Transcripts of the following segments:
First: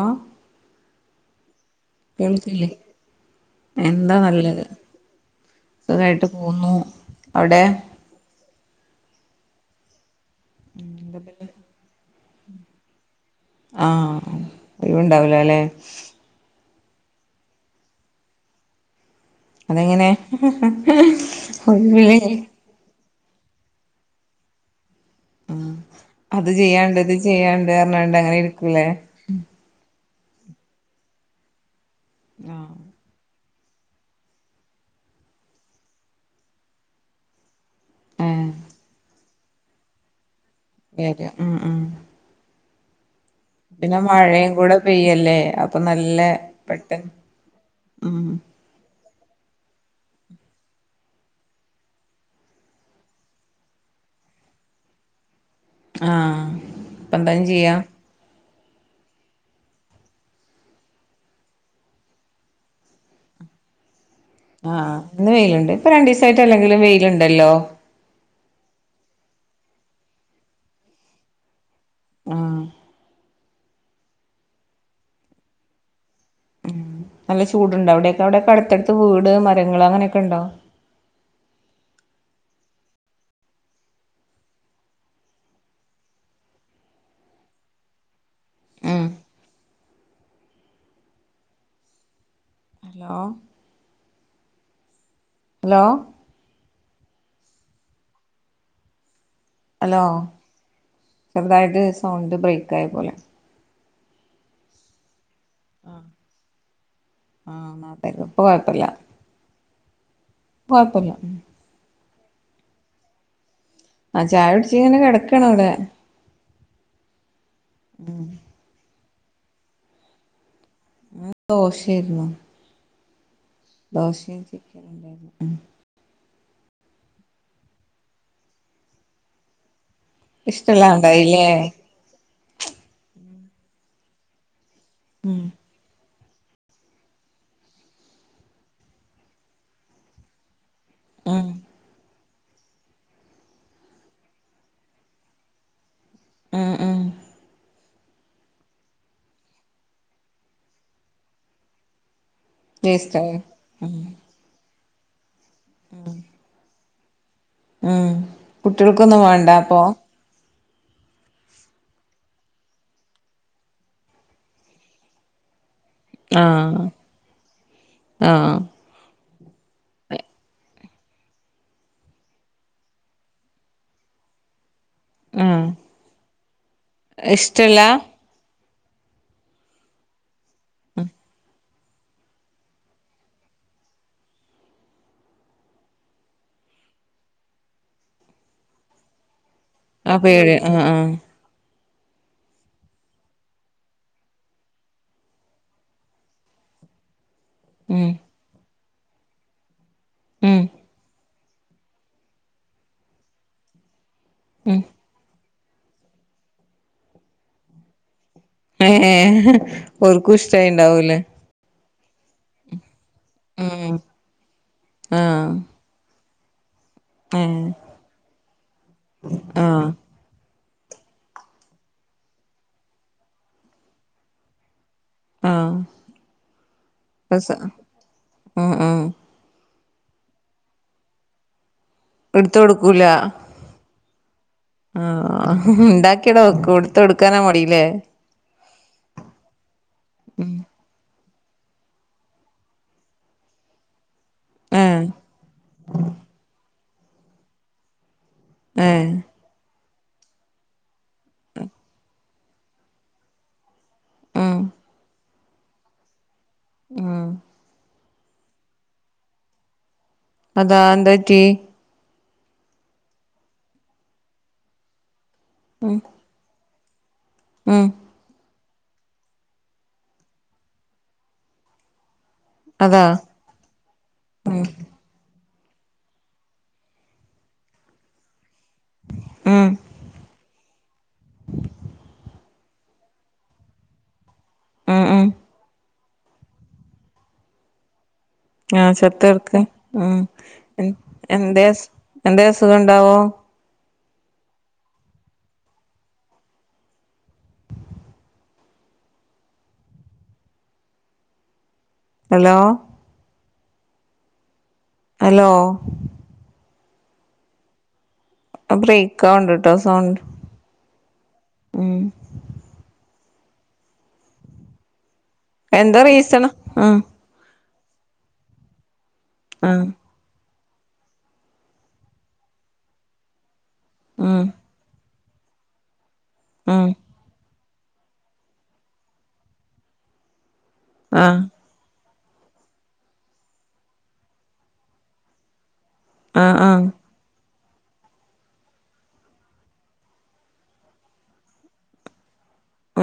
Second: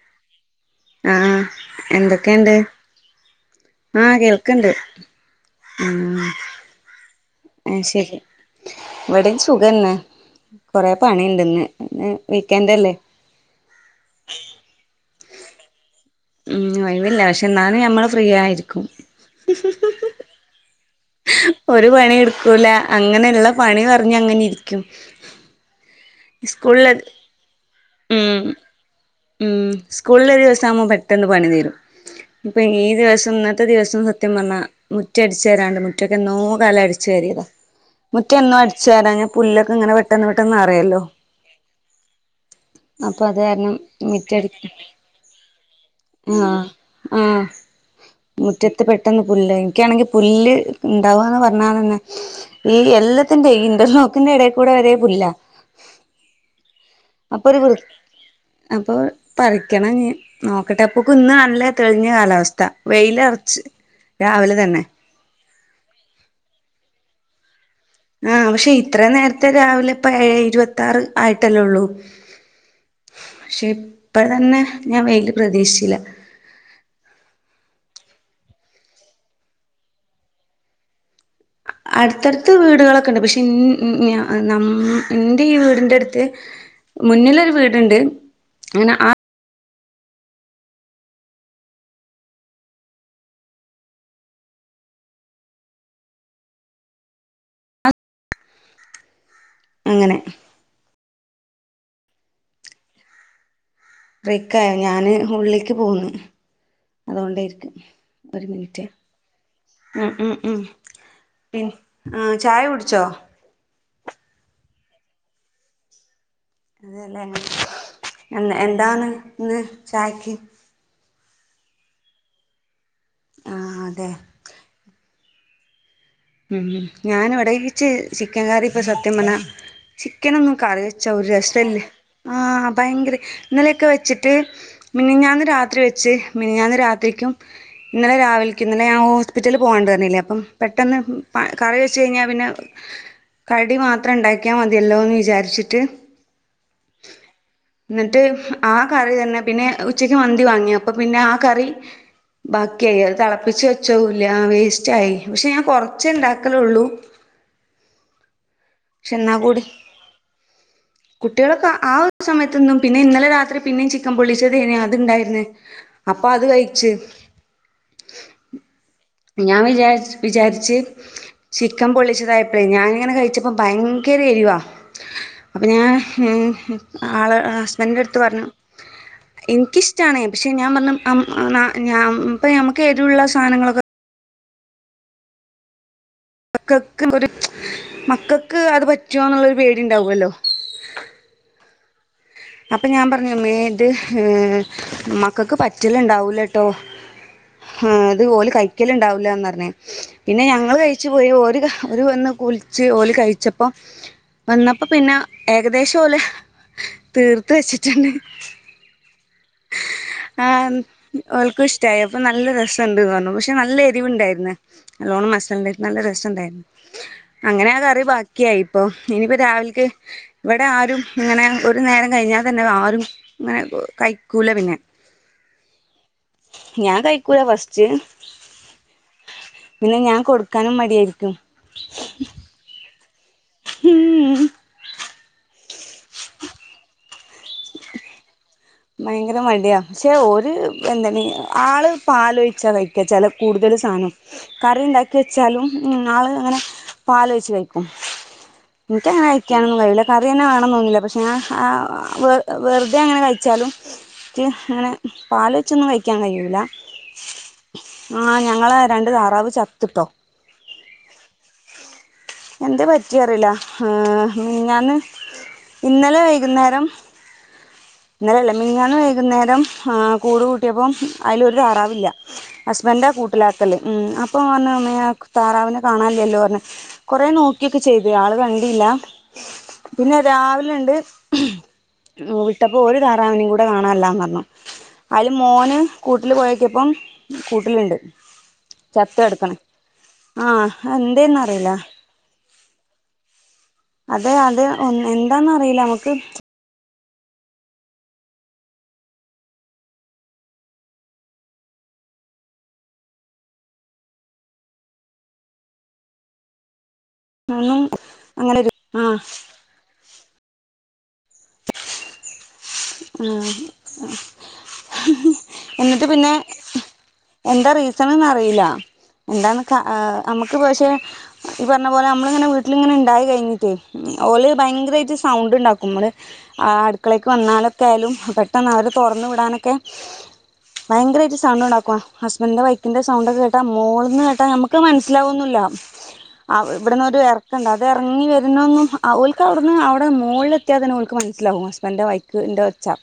ആഹ്? ആഹ്, എന്തൊക്കെണ്ട്? എന്താ ആഹ് നല്ലത്, കേൾക്ക്ണ്ട് സുഖായിട്ട് പോകുന്നു. ആഹ് ശരി, ഇവിടെ സുഖന്നെ. കൊറെ പണിണ്ട്ന്ന്, ഇന്ന് വീക്കന്റല്ലേ ആഹ് ഒഴിവ്ണ്ടാവൂലല്ലെ ഹ്മ്മ്, ഒഴിവില്ല പക്ഷെ ഇന്നാലും ഞമ്മള് ഫ്രീയായിരിക്കും. അതെങ്ങനെ? ഒരു പണി ഒഴിവില്ലേ എടുക്കൂല അങ്ങനെയുള്ള പണി പറഞ്ഞങ്ങനെ ഇരിക്കും. അത് സ്കൂളില് ചെയ്യാണ്ട് ഇത് ചെയ്യാണ്ട് കഞ്ഞാണ്ട് അങ്ങനെ ഇരിക്കൂലേ. മ് സ്കൂളിലെ ദിവസ ആവുമ്പോൾ പെട്ടെന്ന് പണി തീരും ഇപ്പൊ ആ ഈ ദിവസം ഇ - ഇത്ര ദിവസം സത്യം പറഞ്ഞാ മുറ്റ അടച്ച് വാരാണ്ട് മുറ്റൊക്കെ നോ കാലം അടിച്ചു വരയിയതാ. മുറ്റ എന്നും അടിച്ച വരാഞ്ഞ പുല്ലൊക്കെ ഇങ്ങനെ പെട്ടന്ന് - വെരാ ഉം ഉ അപ്പൊ അത് കാരണം മിറ്റടി കൂടെ [unintelligible] പെയ്യല്ലേ അപ്പൊ നല്ല ആ പെട്ടെന്ന് ആ ഉം മുറ്റത്ത് പെട്ടന്ന് പുല്ലായ് എനിക്കാണെങ്കി പുല്ല് ഇണ്ടാവാന്ന് പറഞാതെനെ ഈ എല്ലത്തിന്റെ ഈ ഇന്റർ ബോക്കിന്റെ എടേക്കൂടെ വെരേ പുല്ലാ ആ ഇപ്പന്തായ്ന് അപ്പൊ ഒരു വൃ ചെയ്യാ അപ്പൊ പറിക്കണം ഞ്ഞ് ന്നോക്കട്ടെ അപ്പൊക്ക്ന്നാണ്ല്ലെ തെളിഞ്ഞ കാലാവസ്ഥ വെയ്ലറ ശെരി ആഹ് ഇന്ന് വെയ്ല്ണ്ട് ഇപ്പ രണ്ടീസായിട്ട് അല്ലെങ്കിലും വെയ്ല്ണ്ടല്ലോ ആ പഷെ ഇത്രെന്നേരത്തെ രാവിലെ ഇപ്പഏയെ ഇര് വത്താറ് ആയിട്ടല്ലൊള്ളൂ ആ പക്ഷെ ഇപ്പം തന്നെ ഞാൻ വെയില് പ്രതീക്ഷിച്ചില്ല നല്ല ചൂട്ണ്ടവടെക്കെ അവടെക്കെ അടുത്തടുത്ത് വീട് മരങ്ങള് അങ്ങനൊക്കെണ്ടോ അടുത്തടുത്ത് വീടുകളൊക്കെണ്ട് പക്ഷെ ഇൻ നാ ന്നമ്മ ഇന്റെ ഈ വീടിന്റടുത്ത് മുനിലൊര് വീട്ണ്ട് അങ്ങനെ ഉം ആ ഹലോ ഹലോ ഹലോ അങ്ങനെ ചെറുതായിട്ട് സൗണ്ട് ബ്രേക്ക് ആയ പോലെ റിക്കയൊ ഞാന് ഉള്ളിൽക്ക് പോന്ന് അതുകൊണ്ടേയ്ര്ക്കും ആഹ് നാട്ടായിരിക്കും ഇപ്പൊ ഒര് മിനിറ്റ് ആ കൊയ്പല്ല്യ ആ ചായ കുടിച്ചോ? ആ ചായ കുടിച്ചിങ്ങനെ കെടക്കാണിടെ അതെലെ എന്ന് എന്താന്ന് ഇന്ന് ചായക്ക് ദോശേര്ന്നു ആ അതെ ദോശയും ചിക്കനുണ്ടായിരുന്നു ഉം ഞാന് ഇവടെ ഇച്ച് ചിക്കൻ കറി ഇപ്പ സത്യം പറഞ്ഞാ ചിക്കനൊന്നും കറി ഇഷ്ടമുള്ളത് വെച്ച ഒര് ഉണ്ടായില്ലേ രസല്ല്യ ആ ഭയങ്കര് ഇന്നലെക്കെ വെച്ചിട്ട് ഉം മിനിഞ്ഞാന്ന് രാത്രി വെച്ച് മിൻഞ്ഞാന്ന് രാത്രിക്കും ഇന്നലെരാവിൽക്ക് ഇന്നലെ ഞാൻ ഹോസ്പിറ്റലി പോവാണ്ട് പർഞ്ഞീലെ അപ്പം പെട്ടെന്ന് പ ഉം കറി വെച്ച് കയ്ഞ്ഞാപിനെ കടി മാത്രം ഇണ്ടാക്ക്‌യാ മതിയല്ലോന്ന് വിജാരിച്ചിട്ട് ആ ആ ന്ന്ട്ട് ആ കറി തനെ പിനെ ഉച്ചക്ക് മന്തി വാങ്ങി അപ്പ പിനെ ആ കറി ബാക്കിയായി അത് ടേസ്റ്റ് ആയോ തളപ്പിച്ച് ഉം വെച്ചതുംല്ല്യ വേസ്റ്റായി പക്ഷെ ഞാൻ പൊറ ച്ചേണ്ടാക്കലൊള്ളൂ ഉം കുട്ടികൾക്കൊന്നും വേണ്ടാ കൂടി അപ്പൊ കുട്ടികളൊക്കെ ആ ഒരു സമയത്തൊന്നും പിനെ ഇന്നലെ രാത്രി പിനേം ചിക്കൻ പൊള്ളിച്ചതേയ്ന് അത്ണ്ടായ്ര്ന്ന് അപ്പ അത് ആഹ് കയ്ച്ച് ആഹ് ഞാൻ വിജാര്ച്ച് വിചാരിച്ച് ചിക്കൻ പൊള്ളിച്ചതായിപ്പളെ ഞാനിങ്ങനെ കഴിച്ച അപ്പൊ ഭയങ്കര എരിവാ അപ്പ ആഹ് ഞാൻ ആള് ഇഷ്ടല്ല ഹസ്ബന്റ്ന്റെട്ത്ത് പർഞ്ഞു എനിക്കിഷ്ട്ടാണ് പക്ഷെ ഞാൻ പർഞ്ഞു അം ന്നാ ഞാ ഇപ്പ നമുക്ക് എരുള്ള സാനങ്ങളൊക്കെ മക്കക്ക് ഒര് മക്കക്ക് അത് പറ്റോന്നുള്ളൊരു പേടി ആ ഉണ്ടാവുമല്ലോ പേര് അ ആ അപ്പ ഞാൻ പറഞ്ഞു മ്മേത് ഏ മക്കക്ക് പറ്റല്ണ്ടാവൂലട്ടോ ആ ഉം അത് ഓല് കഴിക്കല്ണ്ടാവൂല്ലാന്ന് പറഞ്ഞ് പിന്നെ ഉം ഞങ്ങള് കഴിച്ചു പോയി ഒര് ഒരു വന്ന് കുളിച്ച് ഓല് കയിച്ചപ്പോ ഉം വന്നപ്പോ പിന്നെ ഏകദേശം ഓലെ തീർത്ത് വച്ചിട്ട്ണ്ട് ഏ ഏ ഓർക്കും ഇഷ്ടായിണ്ടാവൂലേ [unintelligible] ആയ പ്പംനല്ല രസണ്ട് പറഞ്ഞു പക്ഷെ നല്ല ഉം എരിവ്ണ്ടായിരുന്ന് നല്ലോണം ആഹ് മസാണ്ടാ നല്ല രസം ണ്ടായി ഏ അങ്ങനെ ആ കറി ബാക്കിയായി ഇപ്പൊ ഇനിയിപ്പോ രാവിൽക്ക് ആഹ് ഇവിടെ ആരും ഇങ്ങനെ ഒരു നേരം കഴിഞ്ഞാൽ തന്നെ ആരും ഇങ്ങനെ കഴിക്കൂല പിന്നെ ആഹ് ഞാൻ കഴിക്കൂല രസ ഫസ്റ്റ് ഉം ഉം പിന്നെ ഞാൻ കൊടുക്കാനും മടിയായിരിക്കും എടുത്ത് കൊടുക്കൂല മ് ആ ഉണ്ടാക്കിവടെ വെക്കും എടുത്ത് കൊടുക്കാനാ മടീലേ ഭയങ്കര മടിയ പക്ഷെ ഓര് എന്നെ ആള് പാല് ഒഴിച്ച കഴിക്കാ ചെല കൂടുതൽ സാനം കറി ഏഹ് ഉണ്ടാക്കി വെച്ചാലും ഉം ആള് അങ്ങനെ പാല് ഒയിച്ച് കയിക്കും ഏഹ് എനിക്കങ്ങനെ കയ്ക്കാനൊന്നും കയൂല കറി തന്നെ വേണനൊന്നുല്ല പക്ഷെ ഞാൻ ആ വെറുതെ അങ്ങനെ കയിച്ചാലും ക്ക് ഉം അങ്ങനെ പാൽ ഒയ്ച്ചൊന്നും കയിക്കാൻ കയ്യൂല ഉം ആ ഞങ്ങളെ രണ്ട് താറാവ് ചത്ത്ട്ടോ അതാ എന്തപറ്റി എന്ത പറ്റിറിയില്ല മിഞ്ഞാന്ന് ഇന്നലെ വൈകുന്നേരം ഉം ഇന്നലല്ല മിഞ്ഞാന്ന് വൈകുന്നേരം കൂട് കൂട്ടിയപ്പം അതിലൊരു തറാവില്ല അതാ ഹസ്ബന്റാകൂട്ടിലാക്കല് ഉം അപ്പൊ പറഞ്ഞ് ഞ്ഞ് താറാവിനെ കാണല്ലല്ലോ പറഞ്ഞ് കുറെ നോക്കി ഒക്കെ ചെയ്ത് ആള് ക ണ്ടീല്ല ഉം പിന്നെ രാവിലെ ഇണ്ട് വിട്ടപ്പോ ഒരു താറാവിനെ കൂടെ കാണാല്ലാന്ന് പറഞ്ഞു ഉം ഉം അയ്ല് മോന് കൂട്ടിൽ പോയോക്കിയപ്പം കൂട്ടിലിണ്ട് ആ ചത്ത്ടക്കാ ഉം ആഹ് എന്തെ എന്തേന്നറിയില്ല അ എന്തെ അസുഖം ഉണ്ടാവോ അത് അത് എന്താന്നറിയില്ല നമക്ക് ഹലോ ഹലോ [unintelligible] ആഹ് ബ്രേക്കാവിണ്ട്ട്ടോ സൗണ്ട് ഉം എന്താ എന്നിട്ട് പിന്നെ റീസണ് ഉം എന്ത റീ സൺന്ന് അറിയില്ല എന്താണ് ആഹ് നമുക്ക് പക്ഷെ ഈ പറഞ്ഞ പോലെ നമ്മളിങ്ങനെ വീട്ടിലിങ്ങനെ ഇണ്ടായി കയിഞ്ഞിട്ടേ ഉം ഓല് ഭയങ്കരായിട്ട് സൗണ്ട് ഉണ്ടാക്കും മ്മള് ഉം അടുക്കളക്ക് വന്നാൽ ക്കായാലും പെട്ടെന്ന് അവര് തുറന്ന് വിടാനൊക്കെ ഭയങ്കര ആയിട്ട് ആഹ് സൗണ്ട് ണ്ടാക്കും ഹസ്ബന്റിന്റെ ബൈക്കിന്റെ സൗണ്ട് ഒക്കെ കേട്ടാ മോളീന്ന് കേട്ടാ നമുക്ക് മനസിലാകൊന്നുല്ല ആഹ് ആ ആഹ് ഇവിടന്നൊരു എറ ക്കണ്ട് അത് ഇറങ്ങി വരുന്നന്നും ഓൽക്ക് അവിടുന്ന് അവടെ മോളില് എത്തിയാ തന്നെ ഓൽക്ക് മനസ്സിലാവും ഹസ്ബന്റെ ബൈ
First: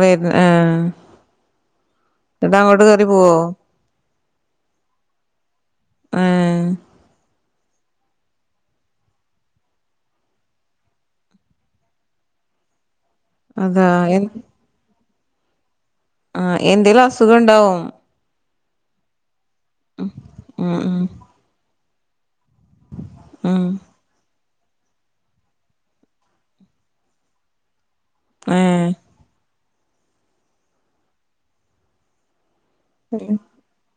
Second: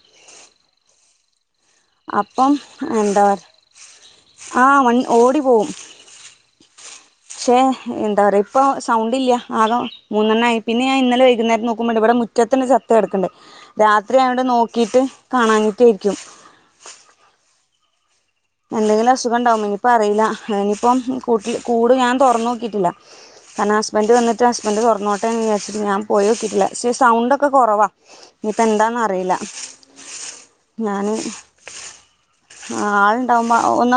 വരുന്ന ആ അപ്പം എന്താ ആ ഓടി പോവും ഏഹ് പക്ഷെ എന്താ പറയാ ഇപ്പ സൗണ്ട് ഇല്ല ആക മൂന്നെണ്ണായി പിന്നെ ഞൻ ഇന്നലെ വൈകുന്നേരം നോക്കുമ്പോേ ഇവിടെ മുറ്റം മുറ്റത്തിണ്ട് ചത്ത് കടക്കണ്ട് അതാ രാത്രി എ ആയോണ്ട് നോക്കീട്ട് കാണാഞ്ഞിട്ടേയിരിക്കും ആഹ് എന്തേലും അസുഖണ്ടാവും എന്തെങ്കിലും അസുഖം ഉണ്ടാവും ഇനിയിപ്പ അറിയില്ല ഉം ഇനിയിപ്പം ഉം കൂട്ടില് കൂട് ഞാൻ തുറന്ന് നോക്കി ട്ടില്ല ഉം കാരണം ഹസ്ബന്റ് വന്നിട്ട് ഹസ്ബന്റ് തൊറന്നോട്ടേ വിചാരിച്ചിട്ട് ഞാൻ പോയോക്കിയിട്ടില്ല പക്ഷേ സൗണ്ടൊക്കെ കുറവാ ഇനിപ്പ ഏഹ് ന്താ അറിയില്ല ഞാന് ആള് ഉണ്ടാവുമ്പോ ഒന്ന്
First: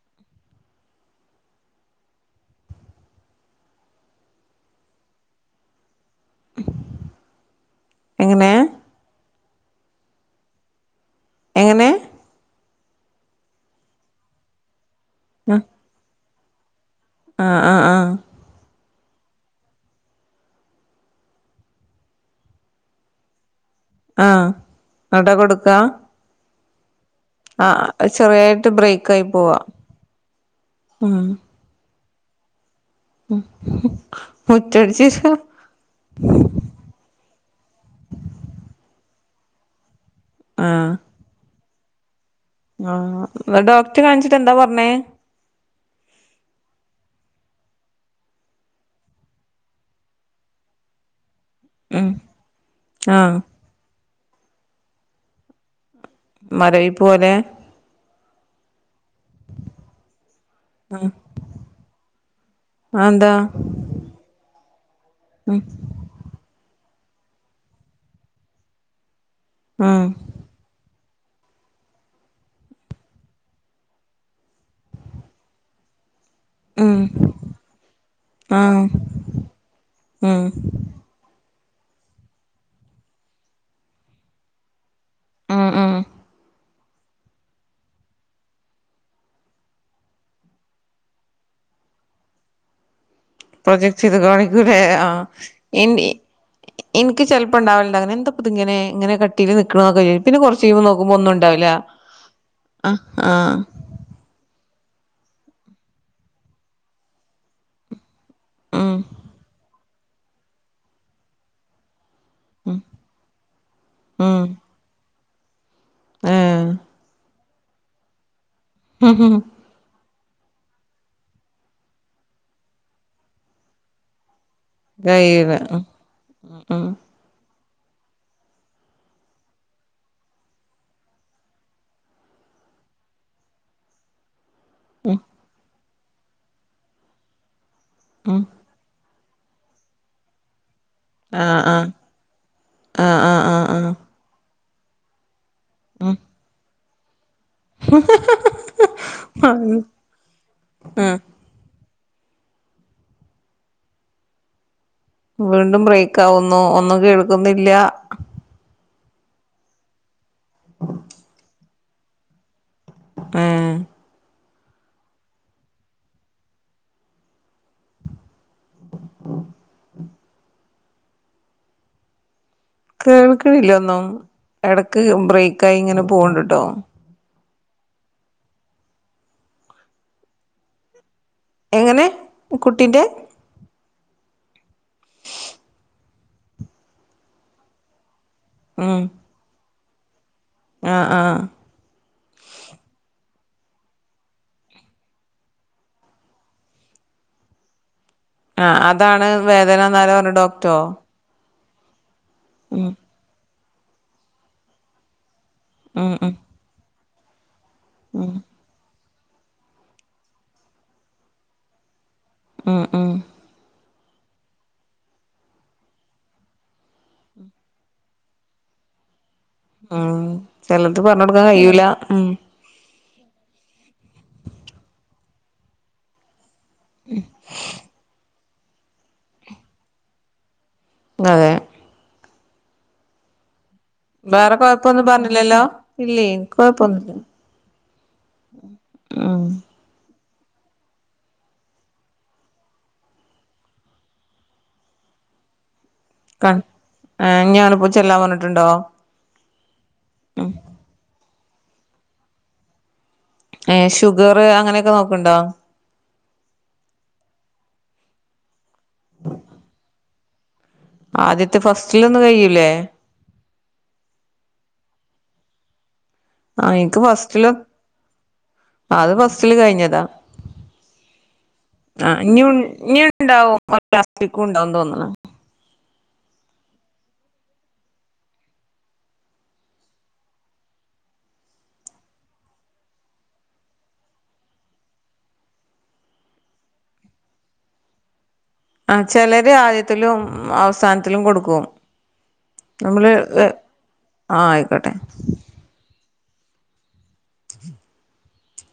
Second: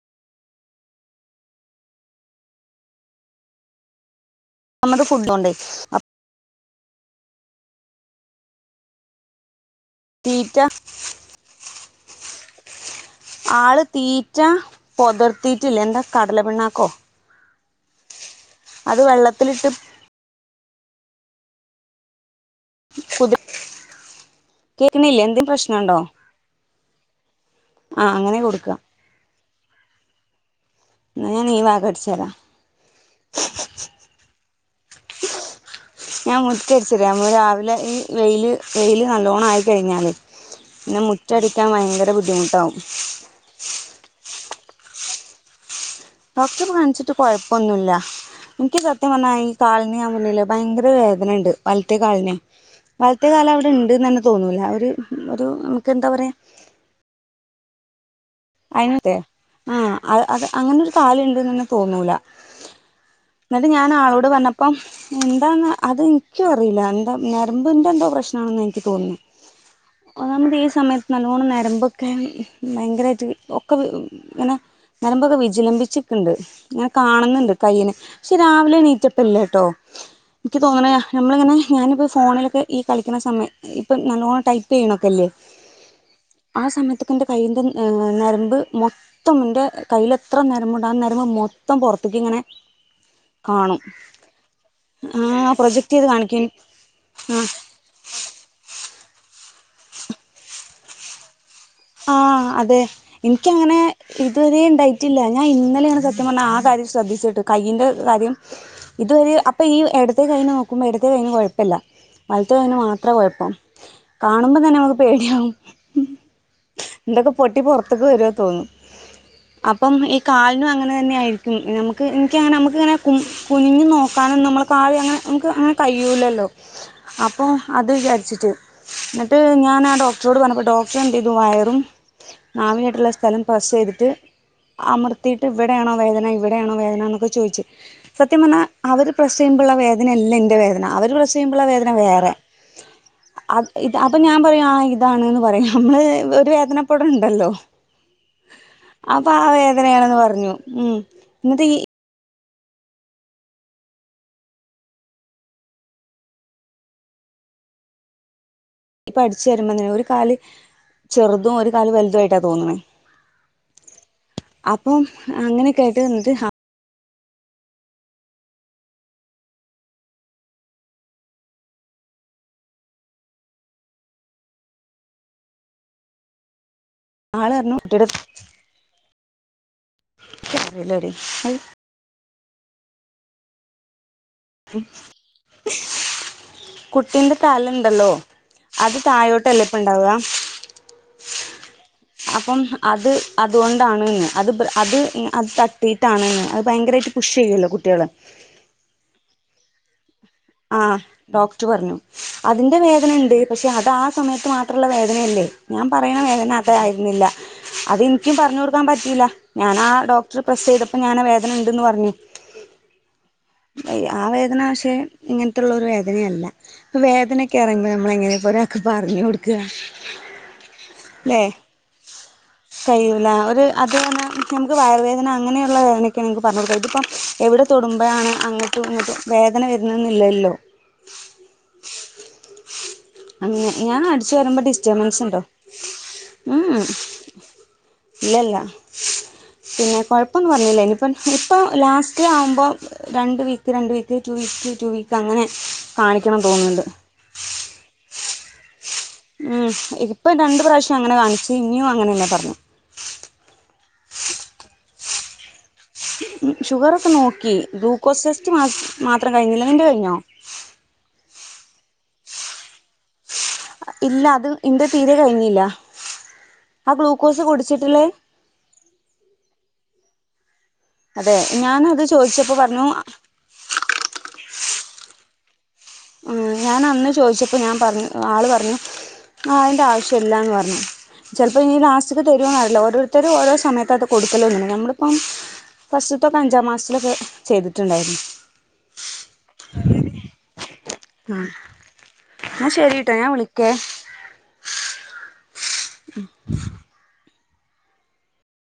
ന്നാമത് ഫുഡോണ്ടേ എങ്ങനെ തീറ്റ എങ്ങനെ ആള് തീറ്റ പൊതിർത്തീറ്റില്ല എന്താ കടല പിണ്ണാക്കോ ആ ആ ആ അത് വെള്ളത്തിലിട്ട് പുതിർ ആഹ് കേക്കണില്ലേ ന്നട്ടാ എന്തങ്കിലും പ്രശ്നുണ്ടോ ആഹ ചെറിയായിട്ട് കൊടുക്കുക ബ്രേക്ക് ആയി പോവാ ന്നാ ഞാൻ ഈ ഭാഗം അടിച്ചോരാ ഉം ഉം മുറ്റ ഞാൻ മുറ്റടിച്ചൊരാ രാവിലെ ഈ വെയില് വെയില് നല്ലോണം ആയി കഴിഞ്ഞാല് പിന്നെ മുറ്റടിക്കാൻ ഭയങ്കര ബു ആഹ ഡോക്ടർ കാണിച്ചിട്ട് എന്താ പറഞ്ഞേ ഡോക്ടർ കാണിച്ചിട്ട് കൊഴപ്പൊന്നുല്ല എനിക്ക് സത്യം പറഞ്ഞാ ഈ കാലിനു ഞാൻ പറഞ്ഞില്ലേ ഭയങ്കര വേദ വേദന ഉണ്ട് വലത്തെ ഉം കാലിന് വലത്തെ ആഹ് കാല് അവിടെണ്ട് തന്നെ തോന്നൂല ഒരു ഒരു എന്താ പറയാ മരവിപ്പ് പോലെ അയിന് ത്തെ ആ അത് അങ്ങനെ ഒരു കാലുണ്ട് ന്ന് തോന്നൂല അതെന്താ ന്നിട്ട് ഞാൻ ആളോട് പറഞ്ഞപ്പം ഉം എന്താന്ന് അത് എനിക്കും അറിയില്ല ന്ന് ഞരമ്പിന്റെ എന്തോ പ്രശ്നാണെന്ന് എനിക്ക് തോന്നുന്നത് ഉം അതാണ് ഈ സമയത്ത് നല്ലോണം നരമ്പൊക്കെ ഭയങ്കരായിട്ട് ഒക്കെ ഇങ്ങനെ നരമ്പൊക്കെ വിജിലംബിച്ച് ണ്ട് ഇങ്ങനെ ഉം കാണുന്നുണ്ട് കയ്യിന് പക്ഷെ രാവിലെ ആഹ് എണീറ്റപ്പ ഇല്ലേട്ടോ ഉം എനിക്ക് തോന്നണ നമ്മളിങ്ങനെ ഞാനിപ്പോ ഫോണിലൊക്കെ ഈ കളിക്കണ സമയം ഇപ്പൊ നല്ലോണം ടൈപ്പ് ചെയ്യണ ല്ലേ ഉം ഉം ആ സമയതൊക്കെ ന്റെ കയ്യിന്റെ നരമ്പ് മുൻപ് മൊത്തം എന്റെ കയ്യിൽ എത്ര നേരമ്പുണ്ടന്ന് നരമ്പ് മൊത്തം പുറത്തേക്ക് ഇങ്ങനെ കാണും പ്രൊജെക്ട് ചെയ്ത് കാണിക്കല്ലേ ആ പ്രൊജക്ട് ചെയ്ത് കാണിക്കും എനിക്ക് ആ ചില്പ്പോ ഉണ്ടാവൽ ഉണ്ട് അങ്ങനെ എന്ത പ്പഅതിങ്ങനെ കട്ടീൽ നിക്കണൊക്കെ പിന്നെ കുറച്ചു കഴിഞ്ഞു നോക്കുമ്പോ ഒന്നുണ്ട് ആഹ അതെ ആഹ് എനിക്കങ്ങനെ ഇതുവരെയണ്ടായി ണ്ടായിട്ടില്ല ഞാൻ ഇന്നലെയാണ് സത്യം പറഞ്ഞാൽ ആ കാര്യം ശ്രദ്ധിച്ചിട്ട് കയ്യിന്റെ കാര്യം ഉം ഇതുവരെ അപ്പൊ ഈ ഇടത്തെ കഴിന് നോക്കുമ്പോൾ ഇട്ത്തെ കഴിന് കുഴപ്പല്ല വലത്തെ കയ്നു ഉം മാത്രേ കുഴപ്പം ഉം കാണുമ്പോ തന്നെ നമുക്ക് പേടിയാവും. ഏഹ് എന്തൊക്കെ പൊട്ടി പുറത്ത്ക്ക് വരൂ തോന്നും അപ്പം ഈ കാലിനും അങ്ങനെ തന്നെയായിരിക്കും നമുക്ക് എനിക്കങ്ങനെ നമുക്കിങ്ങനെ കുനിഞ്ഞു നോക്കാനും നമ്മൾ ആവി അങ്ങനെ നമുക്ക് കഴിയൂല അങ്ങനെ ഉം കഴിയൂല്ലല്ലോ ഉം അപ്പോൾ അത് വിചാരിച്ചിട്ട് എന്നിട്ട് ഞാൻ ആ ഡോക്ടറോട് പറഞ്ഞപ്പോൾ ഡോക്ടറെ എന്ത്‌ ചെയ്തു വയറി നാവിയായിട്ടുള്ള സ്ഥലം പസ് ചെയ്തിട്ട് അമർത്തിയിട്ട് വെട്ട എവിടെയാണോ വേദന ഇവിടെയാണോ വേദന എന്നൊക്കെ ചോദിച്ചു ഉം സത്യം പറഞ്ഞാൽ അവർ പ്രസ് ചെയ്യുമ്പോള്ള വേദനയല്ല എന്റെ വേദന അവർ പ്രസ്സ് ചെയ്യുമ്പോ ആഹ് ള്ള ആഹ് വേദന വേറെ ആഹ് ആഹ് ആഹ് അപ്പ ഞാൻ പറയും ആ ഇതാണ് പറയാ നമ്മള് ഒരു വേദനപ്പെട ണ്ടല്ലോ അപ്പൊ ആ ആഹ് വേദനയാണെന്ന് പറഞ്ഞു ഉം ന്നിട്ടീ വീണ്ടും ബ്രേക്ക് ആവുന്നു ഒന്നും കേൾക്കുന്നില്ല ഇപ്പ അഠിച്ചു വരുമ്പോന്നെ ഒരു കാല് ചെറുതും ഒരു കാല് വലുതും ആയിട്ടാ തോന്നണ. ആഹ അപ്പം അങ്ങനെയൊക്കെ ആയിട്ട് ന്നിട്ട് കേൾക്കണില്ല ഒന്നും ഇടക്ക് ബ്രേക്ക് ആയി ഇങ്ങനെ പോണ്ട് ട്ടോ ആളർഞ്ഞു കുട്ടിയത്തല്ലടി എങ്ങനെ കുട്ടിന്റെ കുട്ടീന്റെ തലണ്ടല്ലോ [inaudible] അത് തായഴോട്ടല്ല ഇപ്പ ഉണ്ടാവാ ആഹ ആഹ അപ്പം അത് അതുകൊണ്ടാണ് അത് അത് അത് തട്ടിട്ടാണ് ത അത് ഭയങ്കര [inaudible] പുഷ് ചെയ്യല്ലോ കുട്ടികള് - ആഹ അതാണ് വേദന നാരാ പറഞ്ഞ ആ ഡോക്ടർ പറഞ്ഞു അതിന്റെ ഉം വേദന ഉണ്ട്. പക്ഷെ അത് ആ സമയത്ത് മാത്രമുള്ള വേദനയല്ലേ ഞാൻ ഉം പറയുന്ന ഉം വേദന അത ആയിരുന്നില്ല. ഉം അതെനിക്കും പറഞ്ഞു കൊടുക്കാൻ പറ്റൂലയില്ല ഞാൻ ആ ഡോക്ടർ പ്രസ് ചെയ്തപ്പോ ഞാൻ വേദന ഉണ്ടന്ന് പറഞ്ഞു ഉം മ് ആ വേദന പഷെഇങ്ങനത്തുള്ള ഒരു വേദനയല്ലപ്പ വേദനയൊക്കെ ഇറുമ്പോ നമ്മള എങ്ങനെ അാർങ്ങോ [unintelligible] ഉം ചെലത്പറഞ്ഞ കൊടുക്കാൻ കഴിയൂല ഉം - കഴയില്ല ഒരു അത് തന്നാ നമുക്ക് വയറുവ വേദന അങ്ങനെയുള്ള വേദനൊക്കെയാണ് നമുക്ക് പറഞ്ഞ ഇതിപ്പം എവിടെ തൊടുമ്പോഴാണ് അങ്ങട്ടും ഇങ്ങിട്ട് വേദന വരുന്നെന്നില്ലല്ലോ അതെ അങ്ങനെ ഞാൻ അടിച്ച വേറെ വരുമ്പോ കൊഴപ്പൊന്നും ഡിസ്റ്റർബൻസ് ഉണ്ടോ പറഞ്ഞില്ലല്ലോ ഇല്ലേ എനിക്ക് ഉം കൊഴപ്പൊന്നുല്ല ലല്ല ഉം പിന്നെ [inaudible] ഇപ്പന്ന് പറഞ്ഞില്ലേ ഇനിപ്പം ഇപ്പം ലാസ്റ്റ് ആവുമ്പോൾ - രണ്ട് വീക്ക് രണ്ട് week two week two week അങ്ങനെ കാണിക്കണം തോന്നുന്നുണ്ട് കൺഞ്പ്പോ ചെല്ലാം പറന്നിട്ടുണ്ടോ? ഉം ഇപ്പൊ രണ്ട പ്രാവശ്യം അങ്ങനെ കാണിച്ചു ഇനിയും അങ്ങനെന്നെ പറഞ്ഞേ ഏ ഷുഗർ അങ്ങനെയൊക്കെ നോക്ണ്ടോ ഷുഗർ ഒക്കെ നോക്കി ഗ്ലൂക്കോസ് ടെസ്റ്റ് മാത്രം കഴിഞ്ഞില്ല നിന്റെ കഴിഞ്ഞോ ആദ്യത്തെ ഫസ്റ്റിലൊന്നും കയ്യൂലേ? ഇല്ല അത് ഇന്റെ തീരെ കഴിഞ്ഞില്ല ആ എനിക്ക് ഗ്ലൂക്കോസ് ഫസ്റ്റില് കുടിച്ചിട്ടില്ലേ അത് ഫസ്റ്റില് കഴിഞ്ഞതാ അതെ ഞാനത് ആ ഞ് ചോദിച്ചപ്പോ പറഞ്ഞു ഞ്ഞൂ ണ്ടാവും പലാസ്റ്റിക്ക ഉണ്ടാവുംന്ന് തോന്നണ ഉ ഞാൻ അന്ന് ചോദിച്ചപ്പോ ഞാൻ പറഞ്ഞു ആള് പറഞ്ഞു ആഹ അതിന്റെ ആവശ്യംല്ലാന്ന് പറഞ്ഞു ചിലപ്പോ ഇനി ലാസ്റ്റക്ക് തരുന്നറില്ല ഓരോരുത്തരും ഓരോ സമയത്ത് അത് കൊടുക്കല്ലോന്നില്ല നമ്മളിപ്പം ഫസ്റ്റത്തൊക്കെ അഞ്ചാം മാസത്തിലൊക്കെ ചെയ്തിട്ടുണ്ടായിരുന്നു ആ ചിലര് ആദ്യത്തിലും അവസാന മത്തിലും ആ കൊടുക്കും എന്നാൽ ശരി നമ്മള് കേട്ടോ ഞാൻ വിളിക്കാം ആഹ ആയിക്കോട്ടെ ഉ [inaudible]